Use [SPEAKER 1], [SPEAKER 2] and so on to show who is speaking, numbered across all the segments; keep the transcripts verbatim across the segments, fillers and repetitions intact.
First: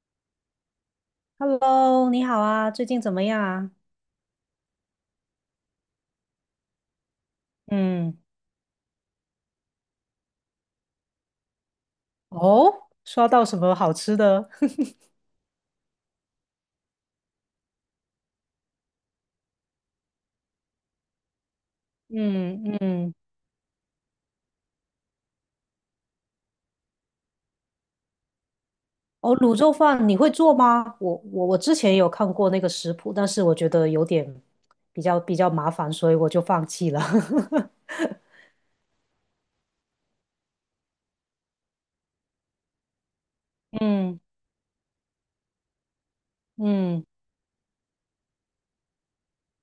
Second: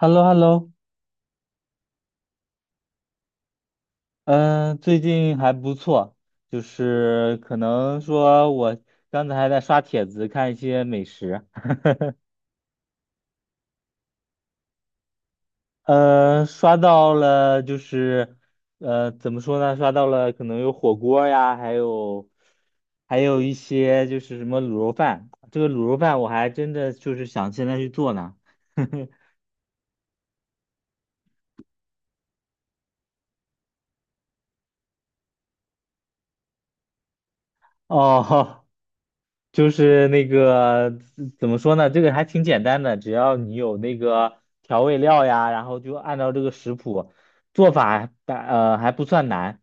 [SPEAKER 1] h e l l o h e l l o
[SPEAKER 2] Hello，你好啊，最近怎么样啊？
[SPEAKER 1] 嗯，最近还不错，就是可能
[SPEAKER 2] 嗯。
[SPEAKER 1] 说我刚才还在刷帖子看一些美食，
[SPEAKER 2] 哦，刷到什么好吃的？
[SPEAKER 1] 呃，刷到了就是，呃，怎么说呢？刷到了可能有火锅呀，还有
[SPEAKER 2] 嗯嗯。
[SPEAKER 1] 还有一些就是什么卤肉饭，这个卤肉饭我还真的就是想现在去做呢。
[SPEAKER 2] 哦，卤肉饭你会做吗？我我我之前有看过那个食谱，但是我觉得有点比较比较麻烦，所以我就放弃了。
[SPEAKER 1] 哦，就是那个怎怎么说呢？这个还挺简单的，只要你有那
[SPEAKER 2] 嗯
[SPEAKER 1] 个调味料呀，然后就按照这个食
[SPEAKER 2] 嗯。
[SPEAKER 1] 谱做法还，呃还不算难。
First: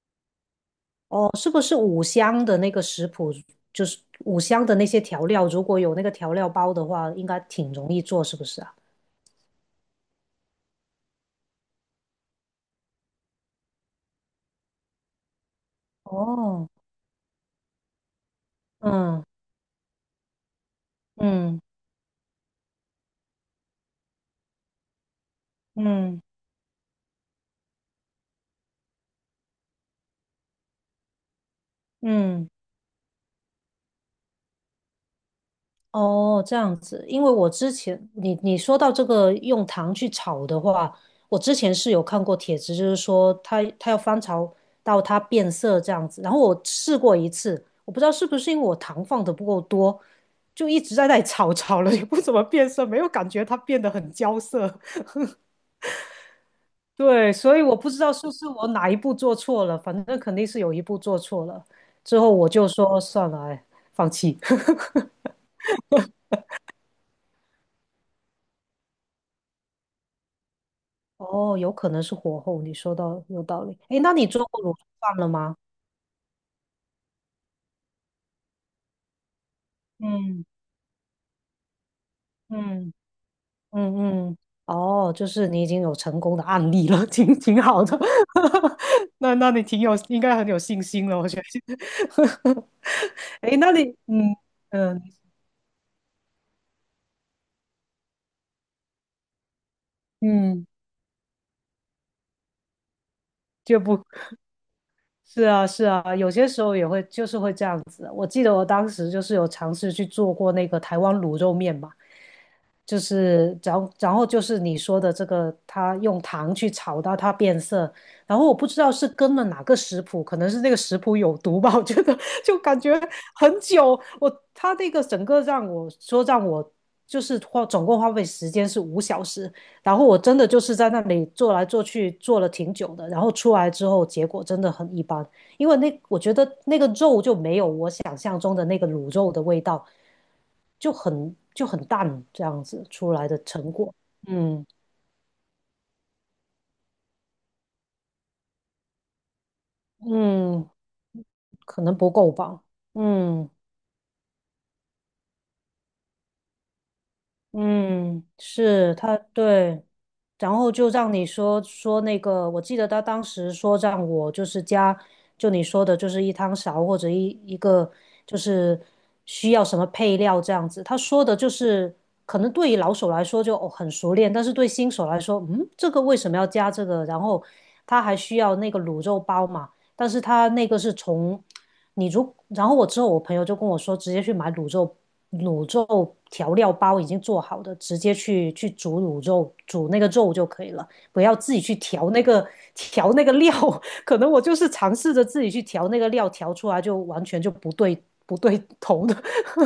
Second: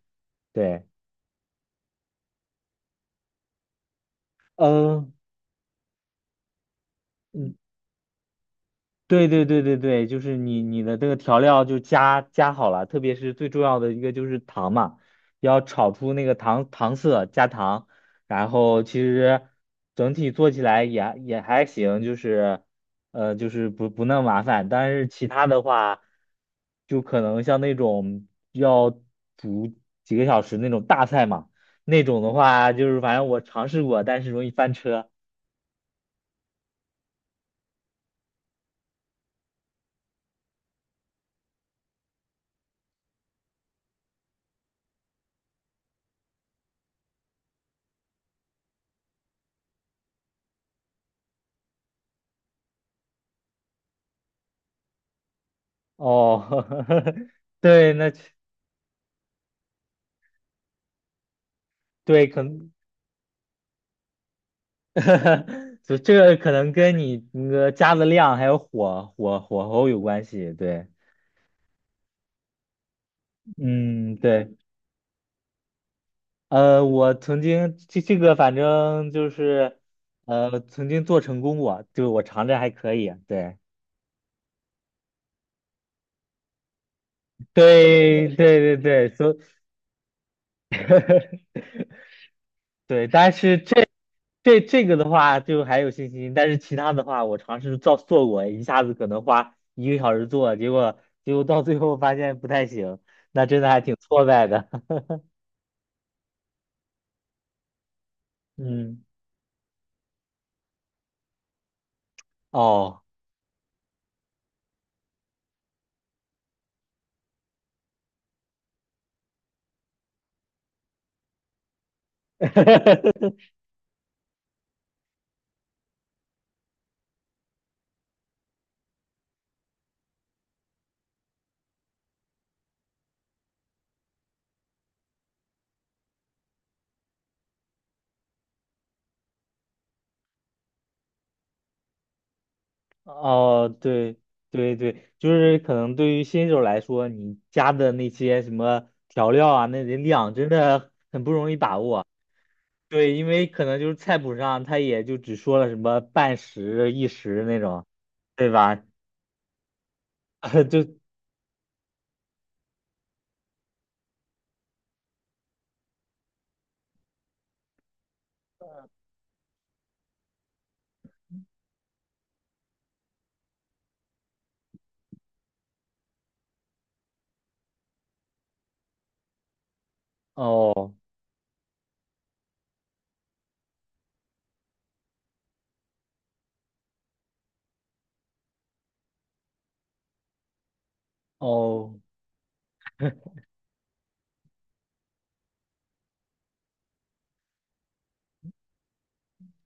[SPEAKER 1] 对，
[SPEAKER 2] 哦，是不是五香的那个食谱，就是五香的那些
[SPEAKER 1] 嗯，
[SPEAKER 2] 调料，如果有那个调料包的话，应该挺容易做，是不是啊？
[SPEAKER 1] 对对对对对，就是你你的这个调料就加加好了，特别是最重要的一个就是糖嘛，要炒出那个糖
[SPEAKER 2] 哦，
[SPEAKER 1] 糖色，加糖，然后其
[SPEAKER 2] 嗯
[SPEAKER 1] 实整体做起来也也
[SPEAKER 2] 嗯
[SPEAKER 1] 还行，就是呃就是不不那么麻烦，但是其他的话，
[SPEAKER 2] 嗯
[SPEAKER 1] 就可能像那种要煮几个小时那种大菜嘛，那种的
[SPEAKER 2] 嗯。
[SPEAKER 1] 话就是反正我尝试过，但是容易翻车
[SPEAKER 2] 哦，这样子。因为我之前你你说到这个用糖去炒的话，我之前是有看过帖子，就是说它它要翻炒到它变色这样子。然后我试过一次，我不知道是不是因为我糖放的不够多，就一直在那里炒 炒了，也不怎么变色，没有感觉它变得很焦色。
[SPEAKER 1] 哦，
[SPEAKER 2] 对，所以我不
[SPEAKER 1] 对，
[SPEAKER 2] 知
[SPEAKER 1] 那
[SPEAKER 2] 道是不是我哪一步做错了，反正肯定是有一步做错了，之
[SPEAKER 1] 对
[SPEAKER 2] 后
[SPEAKER 1] 可
[SPEAKER 2] 我就
[SPEAKER 1] 能。
[SPEAKER 2] 说算了，哎，放弃。
[SPEAKER 1] 就这个可能跟你那个加的量还有火火火候有关系，对，
[SPEAKER 2] 哦，有可能是火候，你说到有道理。哎，那
[SPEAKER 1] 嗯，
[SPEAKER 2] 你做
[SPEAKER 1] 对，
[SPEAKER 2] 过卤肉饭了吗？
[SPEAKER 1] 呃，我曾经这这个反正就是，
[SPEAKER 2] 嗯
[SPEAKER 1] 呃，曾经做成功过，就我尝着还可
[SPEAKER 2] 嗯，
[SPEAKER 1] 以，对，
[SPEAKER 2] 嗯嗯。哦，就是你已经有成功的案例了，挺挺好的。
[SPEAKER 1] 对，对对对，
[SPEAKER 2] 那
[SPEAKER 1] 所
[SPEAKER 2] 那你挺有，应该很有信心了，我觉得。
[SPEAKER 1] 对，但
[SPEAKER 2] 哎，
[SPEAKER 1] 是
[SPEAKER 2] 那你，
[SPEAKER 1] 这
[SPEAKER 2] 嗯
[SPEAKER 1] 这这个
[SPEAKER 2] 嗯
[SPEAKER 1] 的话就还有信心，但是其他的话我尝试做做过，一下子可能花一个小时做，
[SPEAKER 2] 嗯，
[SPEAKER 1] 结果结果到最后发现不太行，那真的
[SPEAKER 2] 就
[SPEAKER 1] 还挺
[SPEAKER 2] 不。
[SPEAKER 1] 挫败的，
[SPEAKER 2] 是啊，是啊，有些时候也会就是会这样子。我记得 我当
[SPEAKER 1] 嗯。
[SPEAKER 2] 时就是有尝试去做过那个台湾卤肉面嘛，就
[SPEAKER 1] 哦，
[SPEAKER 2] 是然后然后就是你说的这个，它用糖去炒到它变色。然后我不知道是跟了哪个食谱，可能是那个食谱有毒吧，我觉得 就感觉 很久。我它那个整个让我说让我就是花总共花费时间是五小时。然后我真的就是在那里做来做去，做了挺久的，然后出来之后结果真的很一般，因为那我觉得那个肉就没有我想象中的那个卤肉的味道，就很就很淡这样子出来的成
[SPEAKER 1] 哦，
[SPEAKER 2] 果。
[SPEAKER 1] 对
[SPEAKER 2] 嗯
[SPEAKER 1] 对对，就是可能对于新手来说，你加的那些什么调料啊，那得量真
[SPEAKER 2] 嗯，
[SPEAKER 1] 的很不容易把
[SPEAKER 2] 可能
[SPEAKER 1] 握。
[SPEAKER 2] 不够吧。
[SPEAKER 1] 对，因为
[SPEAKER 2] 嗯
[SPEAKER 1] 可能就是菜谱上他也就只说了什么半匙、一时那种，
[SPEAKER 2] 嗯，
[SPEAKER 1] 对吧？
[SPEAKER 2] 是它对。然 后就
[SPEAKER 1] 就
[SPEAKER 2] 让你说说那个，我记得他当时说让我就是加，就你说的，就是一汤勺或者一一个就是需要什么配料这样子。他说的就是可能对于老手来说就哦很熟练，但是对新手来说，嗯，这个为什么要加这个？然后他还需要那个卤肉包嘛，但是他那个是
[SPEAKER 1] 哦
[SPEAKER 2] 从你如，然后我之后我朋友就跟我说，直接去买卤肉卤肉调料包已经做好的，直接去去煮卤肉，煮那个肉就可以了，不要自己去
[SPEAKER 1] 哦。
[SPEAKER 2] 调那个调那个料。可能我就是尝试着自己去调那个料，调出来就完全就不对不对头的。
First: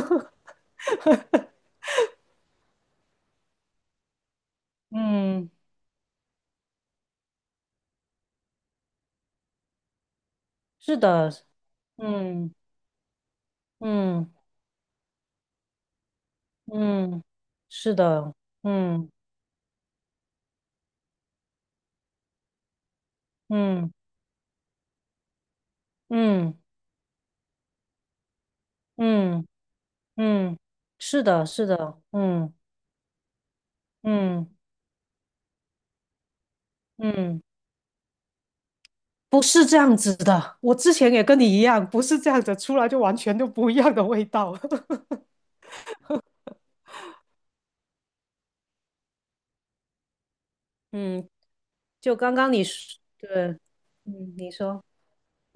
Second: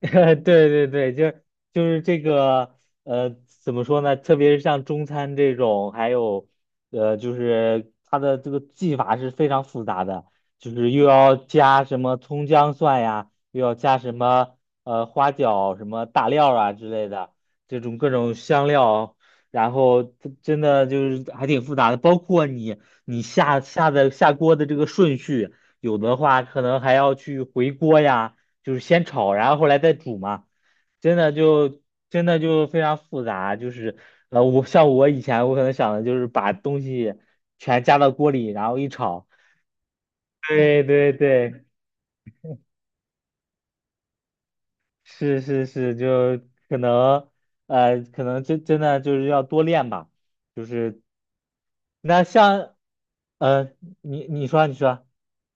[SPEAKER 1] 对对对，就 就是这个，呃，怎么说呢？特别是像中餐
[SPEAKER 2] 嗯，
[SPEAKER 1] 这种，还有，呃，就是它的这个技法是非常复杂的，就是
[SPEAKER 2] 是
[SPEAKER 1] 又
[SPEAKER 2] 的，
[SPEAKER 1] 要加什么葱
[SPEAKER 2] 嗯
[SPEAKER 1] 姜蒜呀，又要加什
[SPEAKER 2] 嗯
[SPEAKER 1] 么呃花椒、什么大料啊之类
[SPEAKER 2] 嗯，
[SPEAKER 1] 的，这
[SPEAKER 2] 是
[SPEAKER 1] 种各种
[SPEAKER 2] 的，
[SPEAKER 1] 香
[SPEAKER 2] 嗯
[SPEAKER 1] 料，然后它真的就是还挺复杂的，包括你你下下
[SPEAKER 2] 嗯
[SPEAKER 1] 的下锅的这个顺序，有的话
[SPEAKER 2] 嗯
[SPEAKER 1] 可能还要去回锅呀。就是先炒，
[SPEAKER 2] 嗯
[SPEAKER 1] 然后后来再煮嘛，
[SPEAKER 2] 嗯，
[SPEAKER 1] 真
[SPEAKER 2] 是
[SPEAKER 1] 的
[SPEAKER 2] 的，是
[SPEAKER 1] 就
[SPEAKER 2] 的，
[SPEAKER 1] 真的
[SPEAKER 2] 嗯
[SPEAKER 1] 就非常复杂，就是呃，
[SPEAKER 2] 嗯
[SPEAKER 1] 我像我以前我可能想的就是把东西
[SPEAKER 2] 嗯。
[SPEAKER 1] 全加到锅里，然后一炒，
[SPEAKER 2] 不是这样子的，我
[SPEAKER 1] 对
[SPEAKER 2] 之
[SPEAKER 1] 对
[SPEAKER 2] 前也跟你一
[SPEAKER 1] 对，
[SPEAKER 2] 样，不是这样子，出来就完全都不一样的味道。
[SPEAKER 1] 是是是，就可能呃，可能真真的就是要多练吧，就是
[SPEAKER 2] 嗯，就
[SPEAKER 1] 那
[SPEAKER 2] 刚刚你
[SPEAKER 1] 像
[SPEAKER 2] 说，对，
[SPEAKER 1] 呃，你
[SPEAKER 2] 嗯，
[SPEAKER 1] 你
[SPEAKER 2] 你
[SPEAKER 1] 说你
[SPEAKER 2] 说。
[SPEAKER 1] 说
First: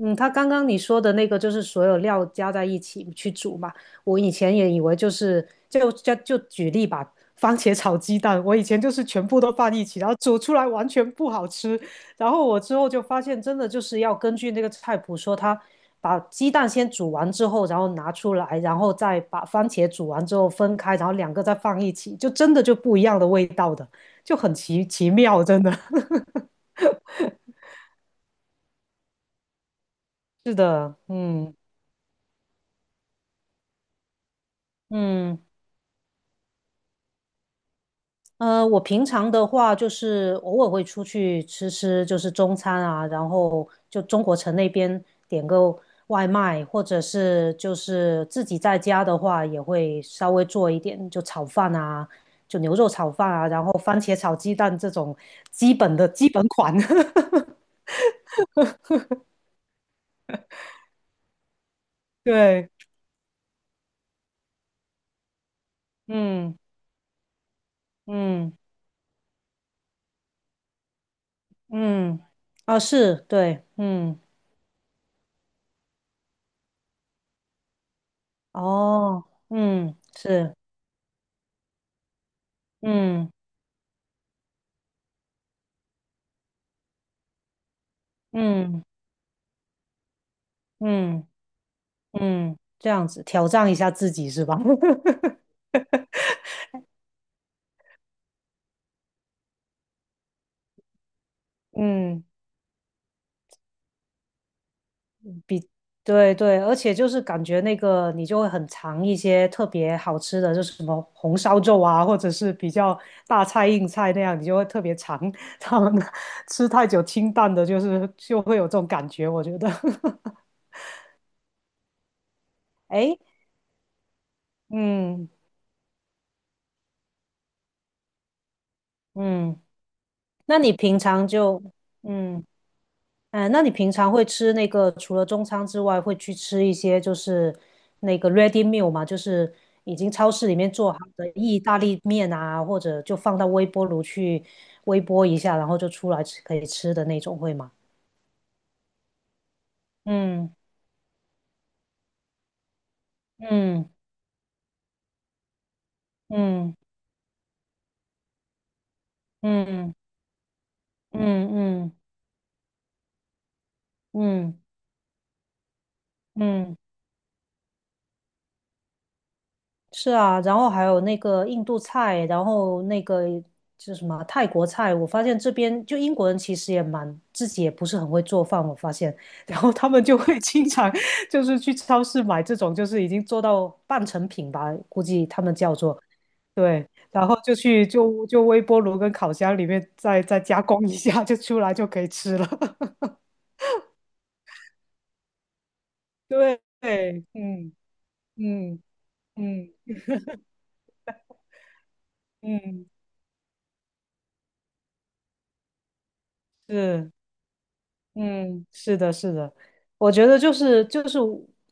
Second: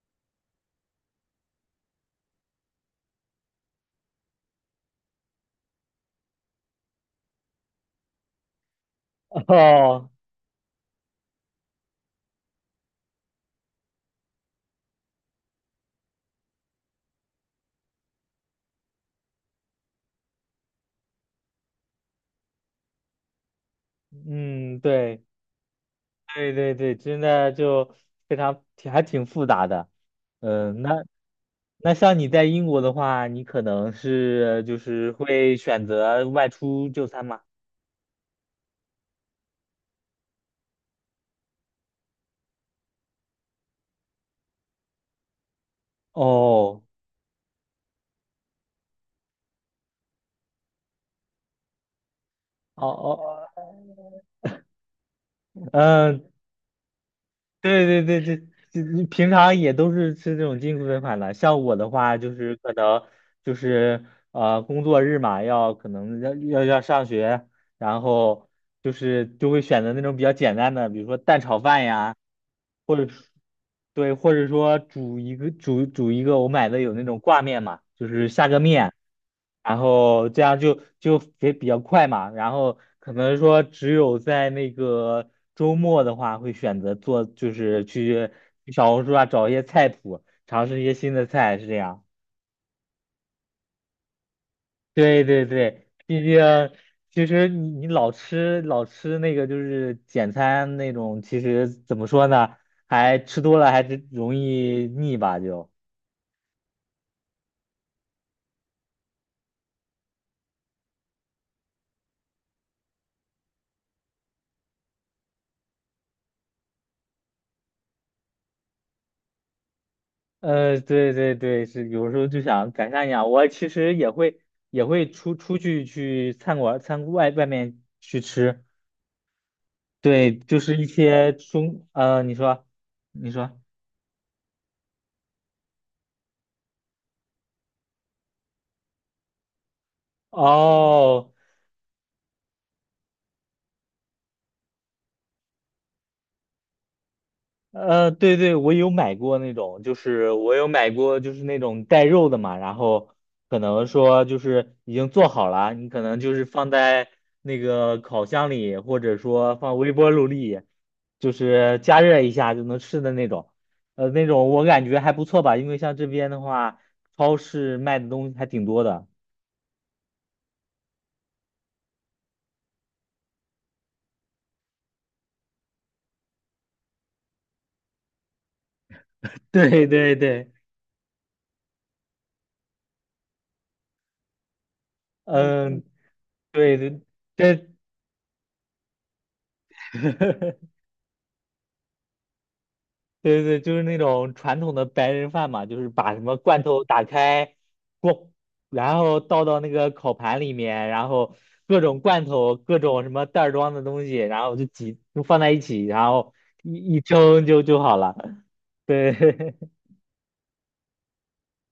[SPEAKER 2] 嗯，他刚刚你说的那个就是所有料加在一起去煮嘛。我以前也以为就是就就就举例吧，番茄炒鸡蛋，我以前就是全部 都放一起，
[SPEAKER 1] 哦，
[SPEAKER 2] 然后煮出来完全不好吃。然后我之后就发现，真的就是要根据那个菜谱说，他把鸡蛋先煮完之后，然后拿出来，然后再把番茄煮完之后分开，然后两个再放一起，就真的就不一样的味道的，就很
[SPEAKER 1] 嗯，
[SPEAKER 2] 奇奇
[SPEAKER 1] 对
[SPEAKER 2] 妙，真的。
[SPEAKER 1] 对对对，真的就非常挺还挺复杂的。
[SPEAKER 2] 是
[SPEAKER 1] 嗯，
[SPEAKER 2] 的，
[SPEAKER 1] 那
[SPEAKER 2] 嗯
[SPEAKER 1] 那像你在英国的话，你可能是就是
[SPEAKER 2] 嗯。
[SPEAKER 1] 会选择外出就餐吗？
[SPEAKER 2] 呃，我平常的话就是偶尔会出去吃吃，就是中餐啊，然后就中国城那边点个外卖，
[SPEAKER 1] 哦
[SPEAKER 2] 或者是就是自己在家的话也会稍微做一点，就炒饭啊，就牛
[SPEAKER 1] 哦
[SPEAKER 2] 肉炒饭啊，
[SPEAKER 1] 哦，
[SPEAKER 2] 然后番
[SPEAKER 1] 哦，
[SPEAKER 2] 茄炒鸡蛋这种基本的
[SPEAKER 1] 嗯，
[SPEAKER 2] 基本款。
[SPEAKER 1] 对对对对，就你平常也都是吃这种进口款的。像我的话，就是
[SPEAKER 2] 对，
[SPEAKER 1] 可能就是呃工作日嘛，要可能要
[SPEAKER 2] 嗯
[SPEAKER 1] 要要上学，然后
[SPEAKER 2] 嗯
[SPEAKER 1] 就是就会选择那种比较简单的，比如说蛋炒饭呀，
[SPEAKER 2] 嗯，啊
[SPEAKER 1] 或者
[SPEAKER 2] 是，
[SPEAKER 1] 是
[SPEAKER 2] 对，
[SPEAKER 1] 对，
[SPEAKER 2] 嗯，
[SPEAKER 1] 或者说煮一个煮煮一个，我买的有那种挂面嘛，就是下个面，
[SPEAKER 2] 哦，
[SPEAKER 1] 然
[SPEAKER 2] 嗯
[SPEAKER 1] 后这
[SPEAKER 2] 是，
[SPEAKER 1] 样就就也比较快嘛，然后可
[SPEAKER 2] 嗯
[SPEAKER 1] 能说只有在那个周末的话，会选择做就是去去
[SPEAKER 2] 嗯
[SPEAKER 1] 小红书啊找一些菜谱，尝试一些新的
[SPEAKER 2] 嗯。
[SPEAKER 1] 菜，是这样。
[SPEAKER 2] 嗯，这样子挑战一下自己是吧？
[SPEAKER 1] 对 对对，毕竟其实你你老吃老吃那个就是简餐那种，其实怎么
[SPEAKER 2] 嗯，
[SPEAKER 1] 说呢，还吃多了还是容易腻吧就。
[SPEAKER 2] 对对，而且就是感觉那个你就会很尝一些特别好吃的，就是什么红烧肉啊，或者是比较大菜硬菜那样，你就会特别尝。他们吃太久清淡的，就是就会有这种感觉，我觉得。
[SPEAKER 1] 呃，对对对，是有时候就想改善一
[SPEAKER 2] 哎，
[SPEAKER 1] 下。我其实也会也会
[SPEAKER 2] 嗯
[SPEAKER 1] 出出去去餐馆餐外外面去吃，
[SPEAKER 2] 嗯，
[SPEAKER 1] 对，
[SPEAKER 2] 那
[SPEAKER 1] 就
[SPEAKER 2] 你
[SPEAKER 1] 是一
[SPEAKER 2] 平常
[SPEAKER 1] 些
[SPEAKER 2] 就
[SPEAKER 1] 中呃，你
[SPEAKER 2] 嗯。
[SPEAKER 1] 说你
[SPEAKER 2] 嗯，
[SPEAKER 1] 说
[SPEAKER 2] 那你平常会吃那个除了中餐之外，会去吃一些就是那个 ready meal 嘛，就是已经超市里面做好的
[SPEAKER 1] 哦。
[SPEAKER 2] 意大利面啊，或者就放到微波炉去微波一下，然后就出来吃可以吃的那种，会吗？
[SPEAKER 1] 呃，对对，我有买过那种，就是我有买过，就是那种带肉的嘛，然后可能
[SPEAKER 2] 嗯
[SPEAKER 1] 说就是已经做好了，你可能就是放
[SPEAKER 2] 嗯
[SPEAKER 1] 在那个烤箱里，或者说放微
[SPEAKER 2] 嗯
[SPEAKER 1] 波炉里，
[SPEAKER 2] 嗯
[SPEAKER 1] 就是
[SPEAKER 2] 嗯嗯
[SPEAKER 1] 加热一下就能吃的那种。呃，那种
[SPEAKER 2] 嗯
[SPEAKER 1] 我感觉还不错吧，因为像这边的
[SPEAKER 2] 嗯嗯。嗯嗯
[SPEAKER 1] 话，超市卖的东西还挺多的。
[SPEAKER 2] 是啊，然后还有那个印度菜，然后那个就是什么泰国菜，我发现这边就英国人其实也蛮自己也不是很会做饭，我发现，然后
[SPEAKER 1] 对
[SPEAKER 2] 他们
[SPEAKER 1] 对
[SPEAKER 2] 就会
[SPEAKER 1] 对，
[SPEAKER 2] 经常就是去超市买这种就是已经做到半成品吧，估计他们叫
[SPEAKER 1] 嗯，
[SPEAKER 2] 做
[SPEAKER 1] 对
[SPEAKER 2] 对，
[SPEAKER 1] 对
[SPEAKER 2] 然后就
[SPEAKER 1] 对。
[SPEAKER 2] 去就就微波炉跟烤箱里面再再加 工一下，就出来就可以吃了。
[SPEAKER 1] 对对，对，就是那种传统的白人饭嘛，就是把什么
[SPEAKER 2] 对，
[SPEAKER 1] 罐头打开，
[SPEAKER 2] 嗯
[SPEAKER 1] 咣，
[SPEAKER 2] 嗯
[SPEAKER 1] 然后倒到那
[SPEAKER 2] 嗯
[SPEAKER 1] 个烤盘里面，然后各种罐头、各
[SPEAKER 2] 嗯，
[SPEAKER 1] 种什么袋儿装的东西，然后就挤，就放在一起，然后一一
[SPEAKER 2] 是。
[SPEAKER 1] 蒸就就好了。
[SPEAKER 2] 嗯，是
[SPEAKER 1] 对，
[SPEAKER 2] 的，是的，我觉得就是就是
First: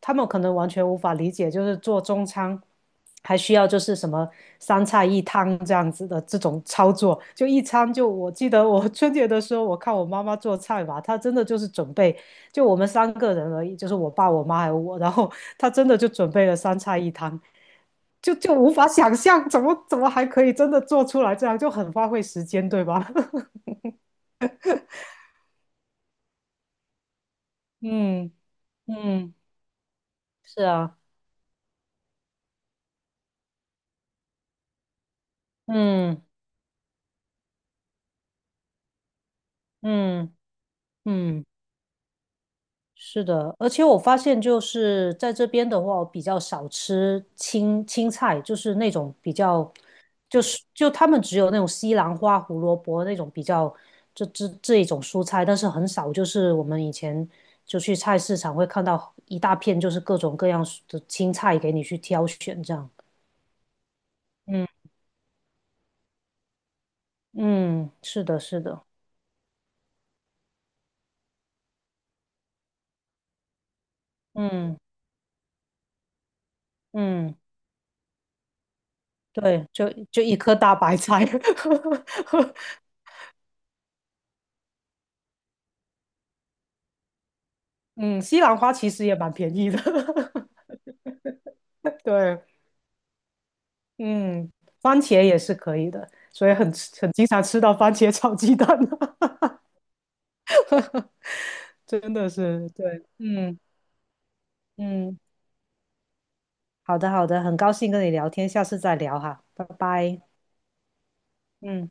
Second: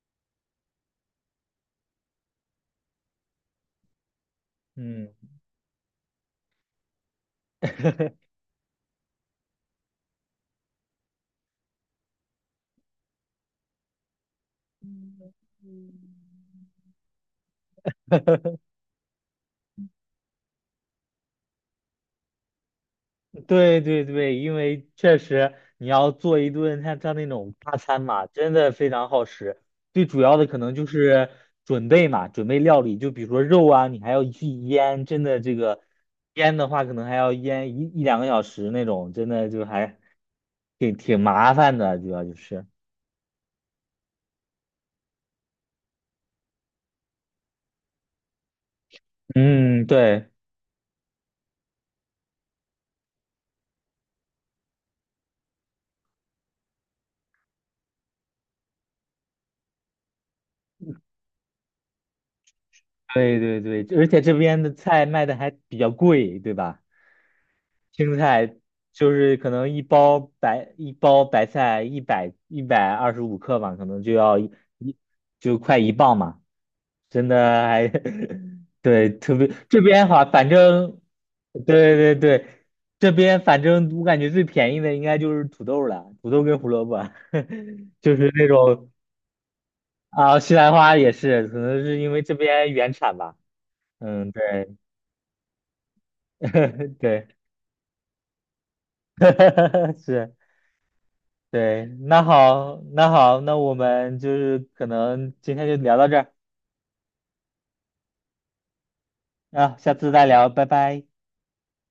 [SPEAKER 2] 他们可能完全无法理解，就是做中餐还需要就是什么三菜
[SPEAKER 1] 嗯，
[SPEAKER 2] 一汤这样子的这种操作，就一餐就我 记得我 春节的时候，我看我妈妈做菜吧，她真的就是准备就我们三个人而已，就是我爸、我妈还有我，然后 她真的就准备了三菜一汤，就就无法想象怎么怎么还可以真的做出来这样，就很花费时间，对吧？
[SPEAKER 1] 对对对，因为确实你要做一顿像像那种大餐嘛，
[SPEAKER 2] 嗯
[SPEAKER 1] 真的非常耗
[SPEAKER 2] 嗯，
[SPEAKER 1] 时。最主要的可
[SPEAKER 2] 是
[SPEAKER 1] 能就
[SPEAKER 2] 啊，
[SPEAKER 1] 是准备嘛，准备料理，就比如说肉啊，你还要去腌，真的这个
[SPEAKER 2] 嗯。
[SPEAKER 1] 腌的话，可能还要腌一一两个小时那种，真的就还
[SPEAKER 2] 嗯
[SPEAKER 1] 挺挺
[SPEAKER 2] 嗯，
[SPEAKER 1] 麻烦的，主要就是。
[SPEAKER 2] 是的，而且我发现就是在这边的话，我比较少吃青青菜，就是那种比较，
[SPEAKER 1] 嗯，对
[SPEAKER 2] 就是就他们只有那种西兰花、胡萝卜那种比较这这这一种蔬菜，但是很少就是我们以前就去菜市场会看到一大片就是各种各样的青菜给你去挑选这样。
[SPEAKER 1] 对对对，而且这边
[SPEAKER 2] 嗯
[SPEAKER 1] 的菜卖的还比较贵，对吧？
[SPEAKER 2] 嗯，
[SPEAKER 1] 青蔬
[SPEAKER 2] 是的，
[SPEAKER 1] 菜
[SPEAKER 2] 是的，
[SPEAKER 1] 就是可能一包白一包白菜一百一百二十五克嘛，可能就要一
[SPEAKER 2] 嗯
[SPEAKER 1] 一就快一磅嘛，真
[SPEAKER 2] 嗯，
[SPEAKER 1] 的还 对特别
[SPEAKER 2] 对，
[SPEAKER 1] 这
[SPEAKER 2] 就
[SPEAKER 1] 边
[SPEAKER 2] 就
[SPEAKER 1] 哈，
[SPEAKER 2] 一
[SPEAKER 1] 反
[SPEAKER 2] 颗大白
[SPEAKER 1] 正
[SPEAKER 2] 菜。
[SPEAKER 1] 对对对，这边反正我感觉最便宜的应该就是土豆了，土豆跟胡萝卜，就
[SPEAKER 2] 嗯，
[SPEAKER 1] 是
[SPEAKER 2] 西
[SPEAKER 1] 那
[SPEAKER 2] 兰花其
[SPEAKER 1] 种
[SPEAKER 2] 实也蛮便宜的，
[SPEAKER 1] 啊 西兰花也是，可能是因为这
[SPEAKER 2] 对，
[SPEAKER 1] 边原产吧，嗯
[SPEAKER 2] 嗯，
[SPEAKER 1] 对
[SPEAKER 2] 番茄也是可以的，所以很吃 很
[SPEAKER 1] 对，
[SPEAKER 2] 经常吃到番茄炒鸡蛋啊，
[SPEAKER 1] 是。对，
[SPEAKER 2] 真
[SPEAKER 1] 那
[SPEAKER 2] 的是，
[SPEAKER 1] 好，
[SPEAKER 2] 对，
[SPEAKER 1] 那好，那
[SPEAKER 2] 嗯
[SPEAKER 1] 我们就是可
[SPEAKER 2] 嗯，
[SPEAKER 1] 能今天就聊到这儿
[SPEAKER 2] 好的好的，很高兴跟你聊天，下次再聊哈，拜
[SPEAKER 1] 啊，下次
[SPEAKER 2] 拜，
[SPEAKER 1] 再聊，拜拜。
[SPEAKER 2] 嗯。